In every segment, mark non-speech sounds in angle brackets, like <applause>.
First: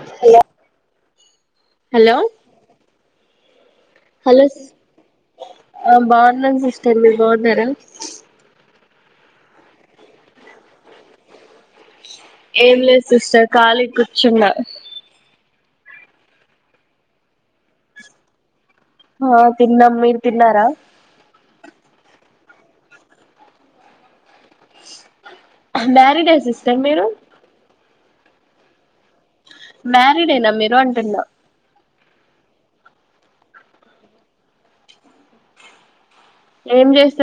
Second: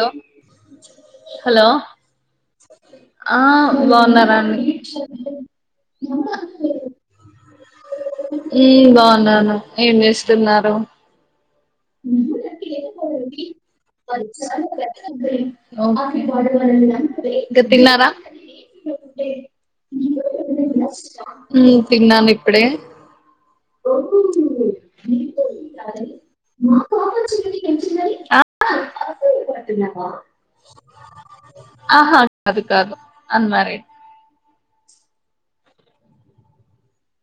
లో hello hello hello బఉన్నారాండి ఆ బాగున్నాను సిస్టర్ మీరు బాగున్నారా బాగున్నాను ఏం చేస్తున్నారు మ న ఏం ఏ లేదు పో సిస్టర్ ఖాళీ చ కూర్చున్నా <inaudible> గ తన్నారా ఆ తిన్నాం మీరు <inaudible> తిన్నారా ఉ తిన్నాను ఇప్పుడే మ్యారిడ్ అసిస్టర్ మేరు ఆ మరీడ్ేనా మీరు అంటూనా ఆహా అదు కాదు అన్మారీడ్ ఏం చేస్త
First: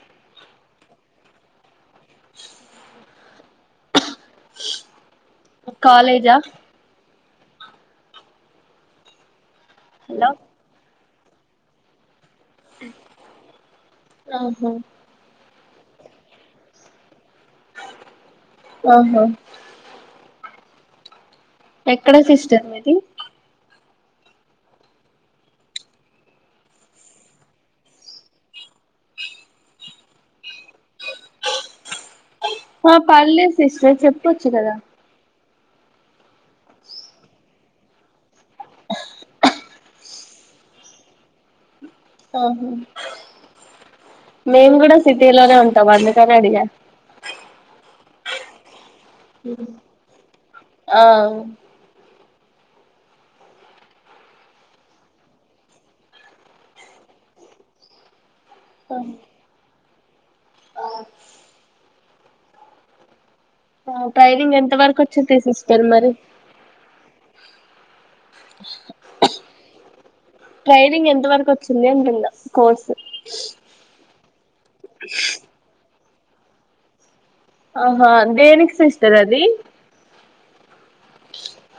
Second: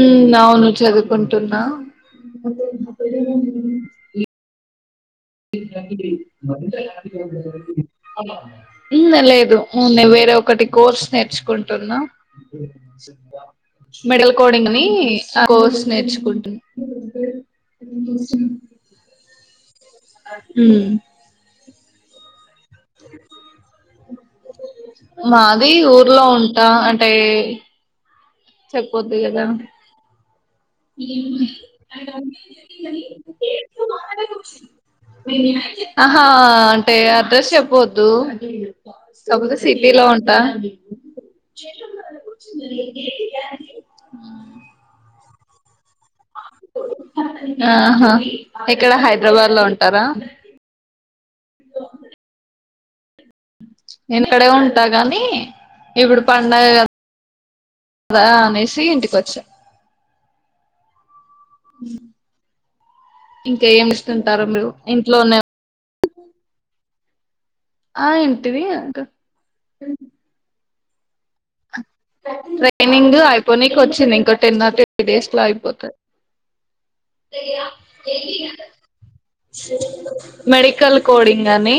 ఉ అవును చదువుకుంటున్నా ఇ కాలేజా ఇందలే ఇదు నేను హలో వేరే ఒకటి కోర్స్ నేర్చుకుంటున్నా మెడల్ ఆహా కోడింగ్ ని స్ేర్చిపోంట ఆహా హ ఎక్కడ సిస్టర్ మీది మాది ఊర్లో ఉంటా అంటే చెప్పపోద్ కదా ఆ పర్లేదు సిస్టర్ చెప్పొచ్చు కదా ఆహా అంటే అడ్రస్ చెప్పవద్దు సబతో సిటీలో ఉన్ంటా ఆహా మేము కూడా సిటీలోనే ఉంటాం అందు సరడిగా ఆహా ఇక్కడ హైదరాబాద్ లో ఉంటారా ఆ నేను ఇక్కడే ఉంటా కాగానీ ఇప్పుడు పడుగ కదా కదా అైసి ఇంటికి వచ్చే ఆ ఇంకా ఏమి ఇస్తుంటారు ట్రైనింగ్ మీరు ఎంత వరకు వచ్చింది ఇంట్లోనే సిస్టర్ మరి ఆ ఇంటిది అకా <inaudible> అంటున్నా కోర్సు ట్రైనింగ్ అయిపోనీనికి వచ్చింది ఇంకో టెన్ ఆర్ ట్వంటీ డేస్ లో అయిపోతంది ఆహా దేనికి సిస్టర్ అదిీ మెడికల్ కోడింగ్ అని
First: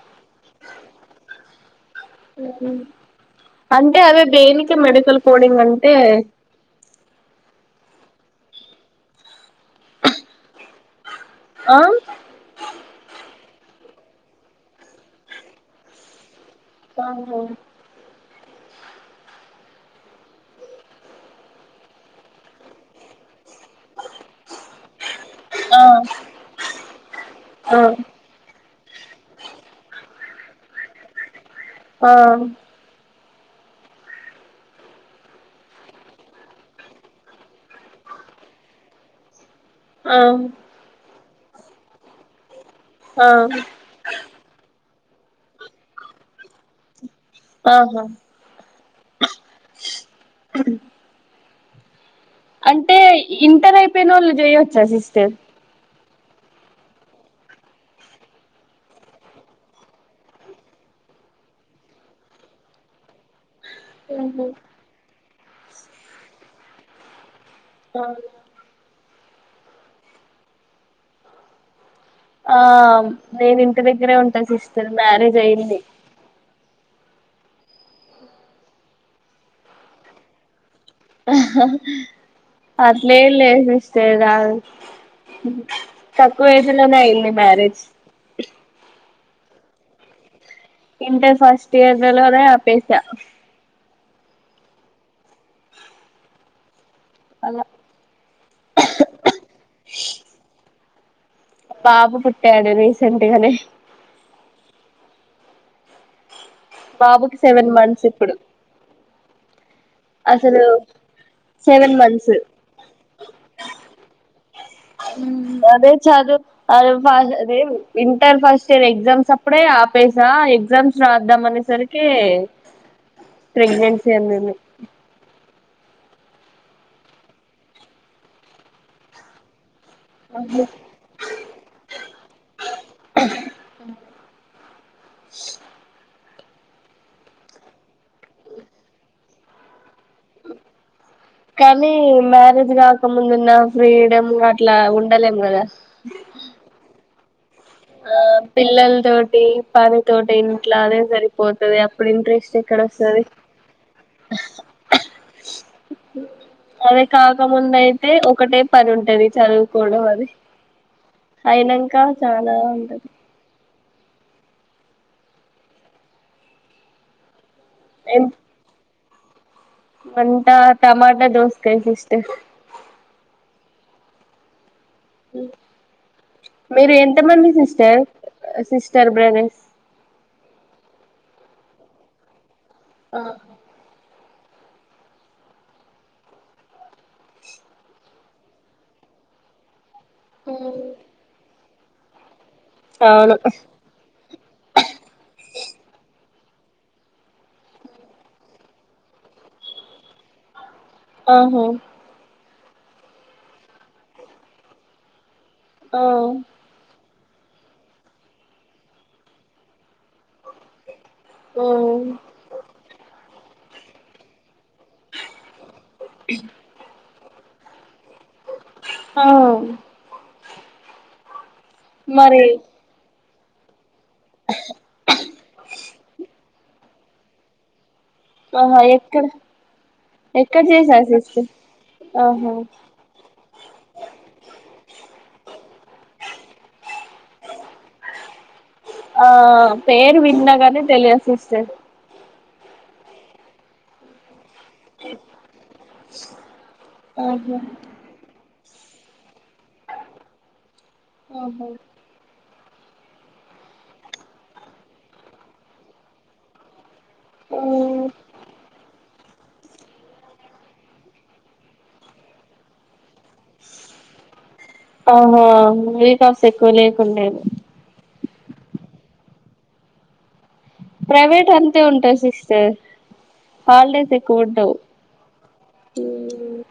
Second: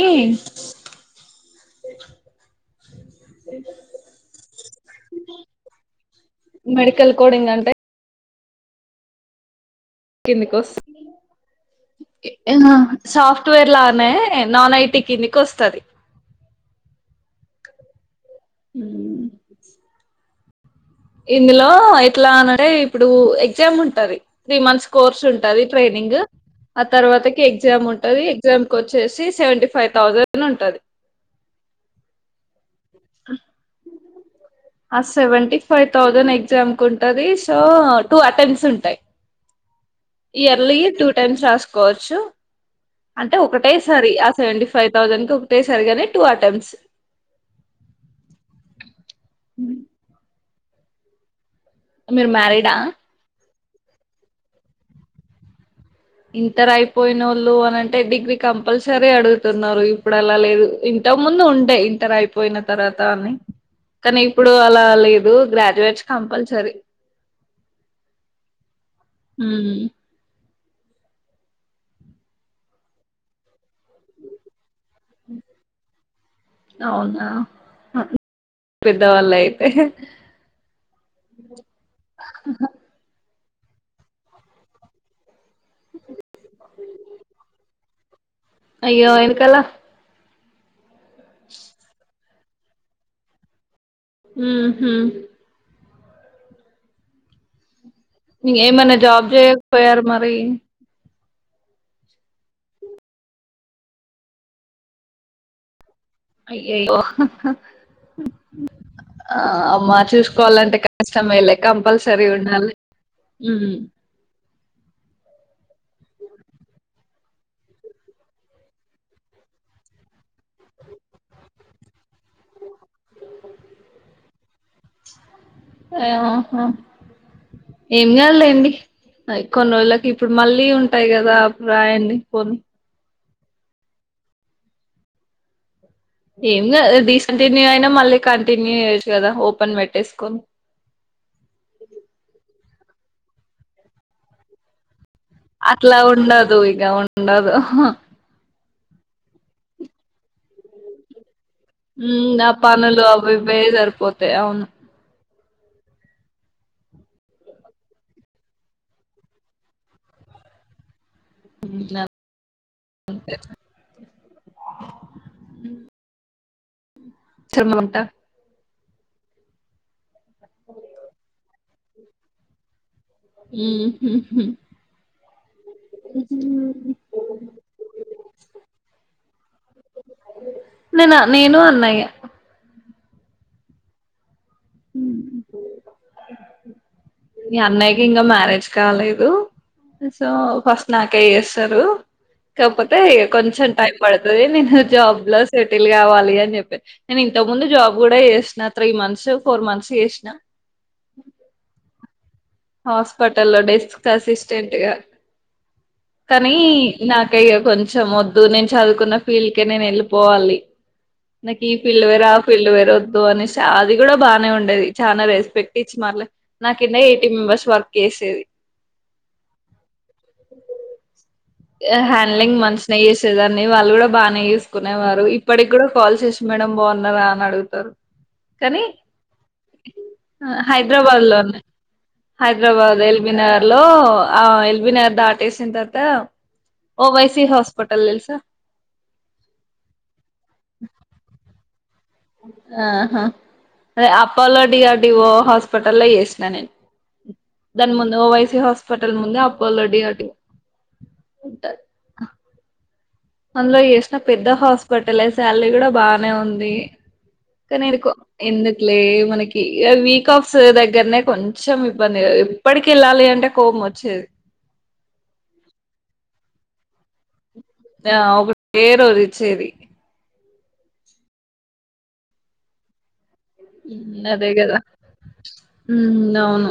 అంటే అవిే దేనికి మెడికల్ కోడింగ్ అంటే మెడికల్ కోడింగ్ అంటే ఎన్ని కోస్ ఆ సాఫ్ట్వేర్ లానే నాన్ ఐటీ కిందికి వస్తుంది ఆ ఉమా ఇందులో ఎట్లా అనంటే ఇప్పుడు ఎగ్జామ్ ఉంటది త్రీ మంత్స్ కోర్స్ ఉంట ఆ ట్రైనింగ్ ఆ తర్వాత ఆ ఎగ్జామ్ ఉంటది ఎగ్జా వచ్చేసి సెవెంటీ ఫైవ్ థౌజండ్ ఉంటుది ఆ <inaudible> సెవెంటీ ఫైవ్ థౌజండ్ ఎగ్జామ్ కు ఉంటుది సో టూ అటెంప్ట్స్ ఉంటాయి ఆ ఇయర్లీ టూ టైమ్స్ రాసుకోవచ్చు ఆ అంటే ఒకటే సారి ఆ సెవెంటీ ఫై్ ఫైవ్ థౌజండ్ కి ఒకటే సరిగానే టూ అటెంప్ట్స్ ఆహా మీరు మ్యారీడా అంటే ఇంటర్ అయిపోయిన వాళ్ళు చేయొచ్చా సిస్టర్ ఇంతరు అయిపోయిన వాళ్ళు అనింటే డిగ్రీ కంపల్సరీ అడుగుతున్నారు ఇప్పుడు అలా లేదు ఇంత ముందు ఉంటాయి ఇంతర అయిపోయిన తర్వాత అని కానీ ఇప్పుడు అలా లేదు గ్రాడ్యుయేట్స్ కంపల్సరీ అవు హ ఆ నేను ఇంటి దగ్గరే ఉంటా సిస్టర్ మ్యారేజ్ అయింది అవునా పెద్దవాళ్ళు అయితే ఆహ అలే లేదు ఇస్తేద తక్కువ వేసులోనే అయింది మ్యారేజ్ <inaudible> అయ్యో ఎనకాలా ఇంటర్ ఫస్ట్ ఇయర్లోదే పస ఉమా హు అలా ఇక ఏమనా జాబ్ చేయకపోయారు మరి పాప పుట్ట అడ రీసెట్గానే అయ్యయ్యో బాబుకి సెవెన్ మంత్స్ ఇప్పుడు ఆ అమ్మా అసలు చూసుకోవాలంటే కష్టమేలే సెవెన్ కంపల్సరీ మంత్స్ ఉండాలి హ్మ్ అదే చదు అ అదే ఇంటర్ ఫస్ట్ ఇయర్ ఎగ్జామ్స్ అప్పుడే కాపేసా ఎగ్జామ్స్ రాద్దాం అనేసరికి ప్రెగ్నెన్స అన్న ఆహా ఏం కాదు లేండి కొన్ని రోజుల ఇప్పుడు మళ్ళీ ఉంటాయి కదా అప్పుడు రాయండి పోన్ని అ ఏం కాదు డిస్కాంటిన్యూయు అయినా మళ్ళీ కంటిన్యూ ఇయొచ్చు కదా ఓపెన్ పెట్టేసుకొని కానీ మ్యారేజ్ కాకముందున్న ఫ్రీడమ్ అట్లా ఉంట అట్లా ఉండదు ఇక ఉండదు ఆ పిల్లల తోటి పని తోటి ఇంట్లో అదే సరి పోతుది అప్పుడు ఉమ్ ఆ ఇంట్రెస్ట్ ఎక్కడ పనులు వస్తది అవి ఇవే సరిపోతాయి అవును అ అదే కాకముంద అయితే ఒకటే పని ఉంటుంది చదువుకోవడం అది అయినాక చానా అంత చర్మ ఉంటా అంతా టమాటా దోసకై సిస్టర్ మ్మ్ హ్మ్ హ్మ్ అ మీరు ఎంతమంది సిస్టర్ సిస్టర్స్ బ్రదర్స్ నేనా నేను అన్నాయ ఆ హ్మ్ మీ అన్నయ్యకి ఇంకా మ్యారేజ్ కాలేదు సో ఫస్ట్ నాకే చేస్తారు కాకపోతే అవును కొంచెం టైం పడుతది నేను జాబ్ లో సెటిల్ కావాలి అని చెప్ప నేను ఇంత ముందు జాబ్ కూడా చేసిన త్రీ మంత్స్ ఫోర్ మంత్స్ చేసినా ఓహో హాస్పిటల్లో లో డెస్క్ అసిస్టెంట్ గా ఆ కానీ నాకయ కొంచెం వొద్దు నేను చదువుకున్న ఫీల్డ్కే నేను వెళ్ళ పోవాలి నాకు ఆ ఈ ఫీల్డ్ వేరే ఆ ఫీల్డ్ వేర వద్దు అనే అది కూడా బానే ఉండేది చాలా రెస్పెక్ట్ ఇచ్చి నా కిందా ఎయిటీ మెంబర్స్ వర్క్ చేసేది ఆ మరి హ్యాండడ్లింగ్ మంచిగా చేసేదాన్ని వాళ్ళు కూడా బానే చూసుకునేవారు ఇప్పటికి కూడా కాల్ చేస మేడం బాగున్నరా అని అడుగుతారు ఆహా కానీ ఎక్కడ ఎక్కడ చేసారు హైదరాబాద్ లో సిస్టర్ ఉన్నా ఆహా హైదరాబాద్ ఎల్బ నగర్లులో విన దాటేసింతత ఓ వైసి హాస్పిటల్ల్సా ఆ పేరు విన్నగానే తెలియదు సిస్టర్ ఆహా అదే లో డిఆర్ డిఓ హాస్పిటల్ లో చేసిన నేను ఆహా దాని ముందు ఓవైసి హాస్పి ఫటల్ ముందే అప్పుల్డీ అటి ఆహా ఉంటారు అందులో చేసిన పెద్ద హాస్పిటల్ శాలరీ కూడా బానే ఉంది కనీ ఎందుకో ఎందుకు లే మనకి వీక్ ఆఫ్స్ దగ్గరనే కొంచెం ఇబ్బంది ఎప్పటికి వెళ్ళాలి అంటే కోపం వచ్చేది ఆహా ఇవి కాస్త ఎక్కువ లేకుండేది ఆ ఒక పేరు ఇచ్చేది ప్రైవేట్ అంతే ఉంటయి సిస్టర్ హాలిడేస్ హ్మ్ ఎక్కువ అదే ఉండవు కదా ఉమ్ అవును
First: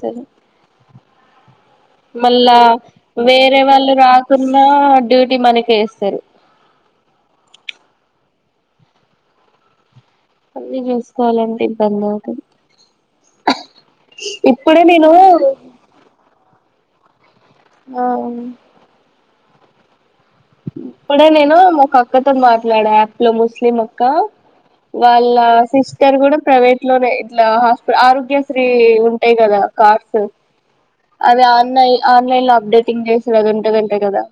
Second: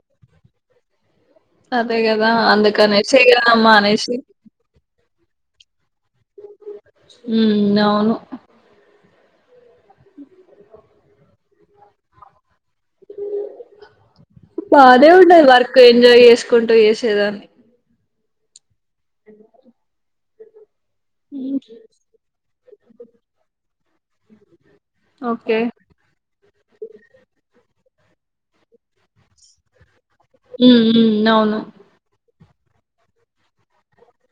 సరే అదే కదా మళ్ళా అందుకనేసి ఇగ వేరే వాళ్ళు మానేసి రాకున్నా డ్యూటీ మనకే వేస్తారు ఉ నవును అన్నీ చూసుకోవాలంటే ఇబ్బంది అవుతది బాదే నేను ఉండది వర్క్ ఎంజాయ్ చేసుకుంటూ చేసేదాన్ని అవున్ ఇప్పుడే నేను ఒక అక్కతోని మాట్లాడా ఆప్లో ముస్లిం అక్క వాళ్ళ ఓకే సిస్టర్ కూడా ప్రైవేట్ లోనే ఇట్లా అహ ఆరోగ్యశ్రీ ఉంటాయి కదా కార్ ఉ అది ఆన్లైన్ ఆన్లైన్ లో అప్డేటింగ్ చేసారు అది ఉంటది అంట కదా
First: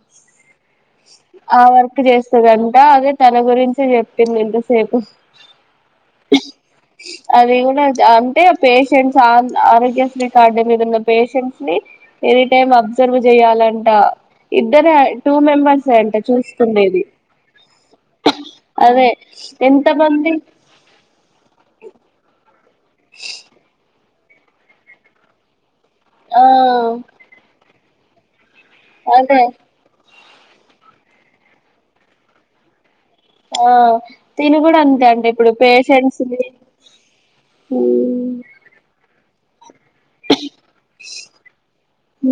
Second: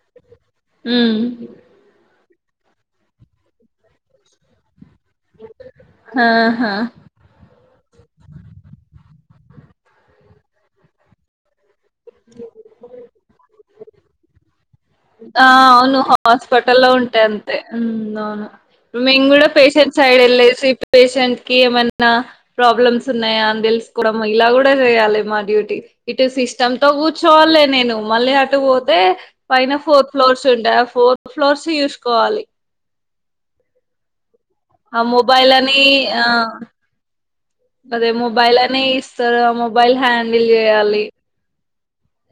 ఉమ్ ఆ వర్క్ చేస్తదంట అదే తన గురించి చెప్పింది ఇంత సేపు ఆహా అది కూడా అంటే పేషెంట్స్ ఆ ఆరోగ్యశ్రీ కార్డు మీద ఉన్న పేషెంట్ నీ ఎనీ టైమ్ అబ్సర్వ్ చేయాలంట ఆ అవును హాస్పిటల్ లో చూసుకుండేది ఉంటాయి అంతే అవును అదే మేము కూడా ఎంత పేషెంట్ సైడ్ మంది ఎల్ ఎ సి పేషెంట్ కి ఏమన్నా ప్రాబ్లమ్స్ ఉన్నాయా అని తెలుసుకోవడం ఇలా కూడా చేయాలి మా డ్యూటీ ఇటు ఆ సిస్టమ్ తో కూర్చోవాలే నేను మళ్ళీ అటు పోతే అదే పైన ఫోర్త్ ఫ్లోర్స్ ఉండే ఆ ఫోర్త్ ఫ్లోర్స్ చూసుకోవాలి ఆ తిను కూడా ఆ అంతే అండి ఇప్పుడు మొబైల్ అని పేషెంట్స్ ఆ ని అదే మొబైల్ అనే ఇస్తారు ఆ మొబైల్ హ్యాండిల్ చేయాలి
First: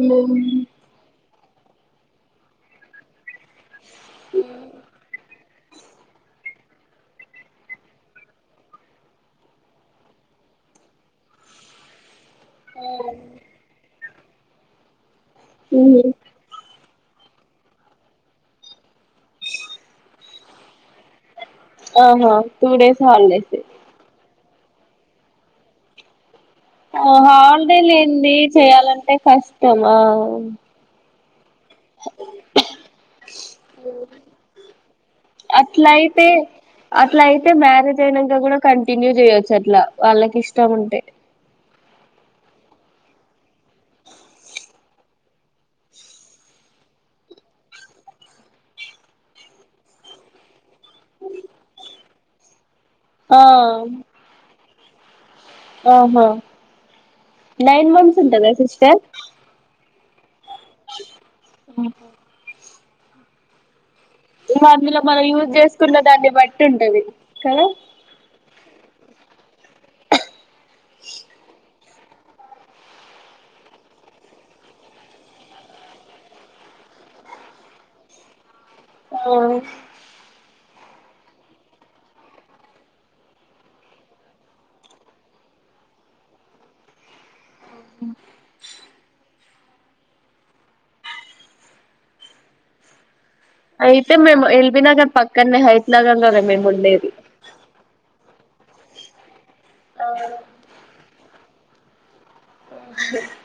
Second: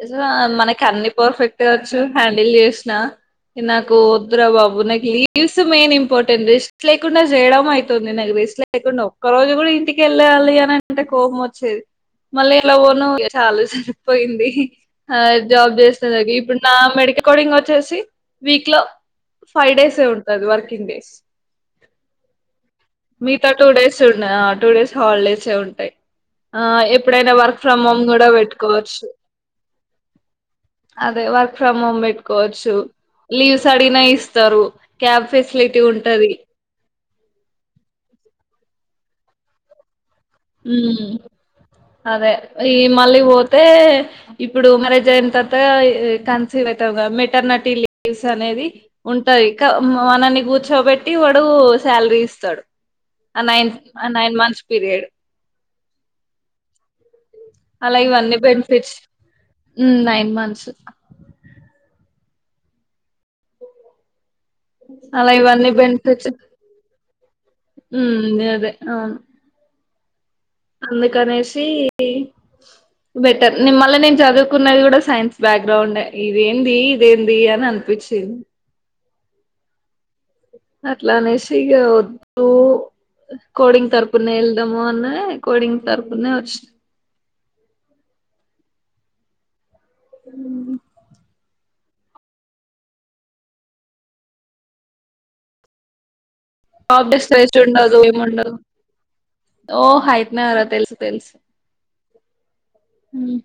ఏజారా మనకి అన్ని పర్ఫెక్ట్ వచ్చు హ్యాండిల్ చేసిన నాకు కో వద్దు బాబు నకిలీ కివుస్ మెయిన్ ఇంపార్టెంట్ రిస్క్ లేకుండా చేయడం అయితుంది నాకు రిస్క్ లేకుండా ఒక్క రోజు కూడా ఇంటికెళ్ళ కళ్లి అని అంటే కోపం వచ్చేది మళ్ళీ ఎలా పోను ఇగ చాలు సరిపోయింది ఆ జాబ్ చేసిన దగి ఇప్పుడు నా మెడిక కార్డింగ్ వచ్చేసి వీక్ లో ఫైవ్ డేస్ ఏ ఉంటది వర్కింగ్ డేస్ ఆహా టూ డేస్ మిగతా హాలిడేస్ టూ డేస్ ఉన్నదా టూ డేస్ హాలిడేస్ సే ఉంటాయి ఆ ఎప్పుడైనా వర్క్ హాలిడే ఫ్రమ్ హోమ్ కూడా లేంది పెట్టుకోవచ్చు చేయాలంటే కష్టమా అదే వర్క్ ఫ్రమ్ హోమ్ పెట్టుకోవచ్చు లీవ్స్ అడిగిన ఇస్తారు క్యాబ్ ఫెసిలిటీ అట్లయితే ఉంటది అట్లా అయితే మ్యారేజ్ అయినంకా కూడా కంటిన్యూ చేయొచ్చు అట్లా వాళ్ళకి ఇష్టం ఉంటే ఉమ్ అదే ఈ మళ్ళీ పోతే ఇప్పుడు మరేజ్ అయిన తర్వా కంసివే వెటర్న మెటర్టీ లీవ్స్ అనేది ఉంటాయి కా మనన్ని కుచ్చు చోపెట్టి వాడు శాలరీ ఇస్తాడు ఆ నైన్ ఆ నైన్ మంత్స్ పీరియడ్ ఆహా నైన్ అలా మంత్స్ ఇవన్నీ ఉంటందా బెనిఫిట్స్ సిస్టర్ హ్మ్ నైన్ మంత్స్ అ ఇంకా అందులో మనం అలా యూజ్ ఇవన్నీ చేసుకున్న బెనిఫిట్స్ దాన్ని బట్టి ఉంటది కదా హ్మ్ గదే అవును అందుకనేసి బెటర్ నిమళ్ళ నేను చదువుకున్నది కూడా సైన్స్ బ్యాగ్రౌండ్ ఇదేంది ఇదేంది అని అనిపి షిన్ ఆ అట్లా అనేసి ఇగా వద్దు కోడింగ్ తరపునే వెళ్దాము అని కోడింగ్ తరపునే వచ్చి న్ అవును ఉ అయితే మేమ్ ఇ ల్ బి నగర్ పక్కనే హయిత్ నగర్ లోనే ఆబ్డెస్స్ రెస్ట్ ఉండదు ఎమ్ ఉండదు ఓ ఆ ఆయిత్నేగరా తెలుసు తెలుసు ఉహు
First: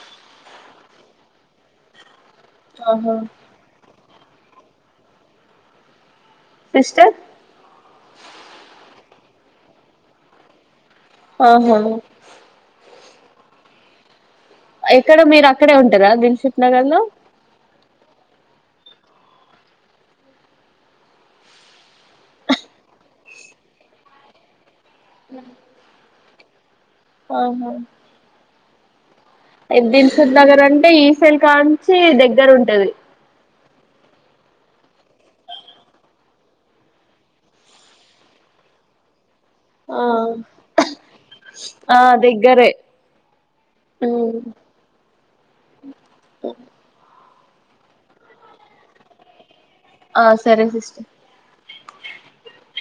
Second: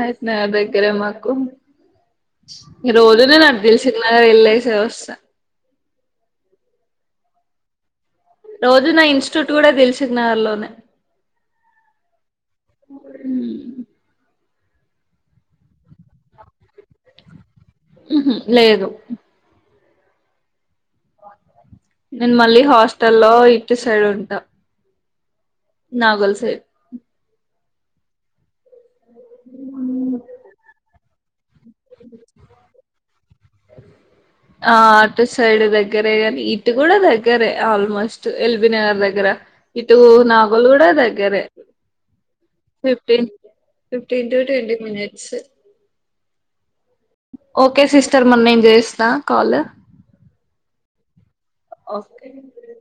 అయితేనగర్ దగ్గరే మాకు ఆహా రోజునే నా అటు దిల్ సుఖ్ నగర్ వేళ్ళేసి వస్తా సిస్టర్ రోజు నా ఇన్స్టిట్యూట్ కూడా దిల్ సుఖ్నగర్ లోనే ఆహా మ్ ఎక్కడ మీరు అక్కడే ఉంటరా దిల్ సుఖ్ నగర్ లో లేదు నేను మళ్ళీ హాస్టల్ లో ఇటు సైడ్ ఉంటా <unintelligible> నాగోల్ సైడ్ ఆ హ దిల్ సుఖ్ నగర అంటే ఈసి ఐ ల్ న్ కాంచి దగ్గర ఉంటది ఆ అటు సైడ్ దగ్గరే గాని ఇటు కూడా దగ్గరే ఆల్మోస్ట్ ఎల్బీ నగర్ దగ్గర ఇటు ఆ నాగోల్ గూడా దగ్గరే ఆ దగ్గరే ఫిఫటీన్టు ఫిఫటీన్ టు ట్వీ మినట్స్ <unintelligible> ఓకే సిస్టర్ మన్న నేను చేస్తా కాల్ ఆ సరే సిస్టర్ ఓకే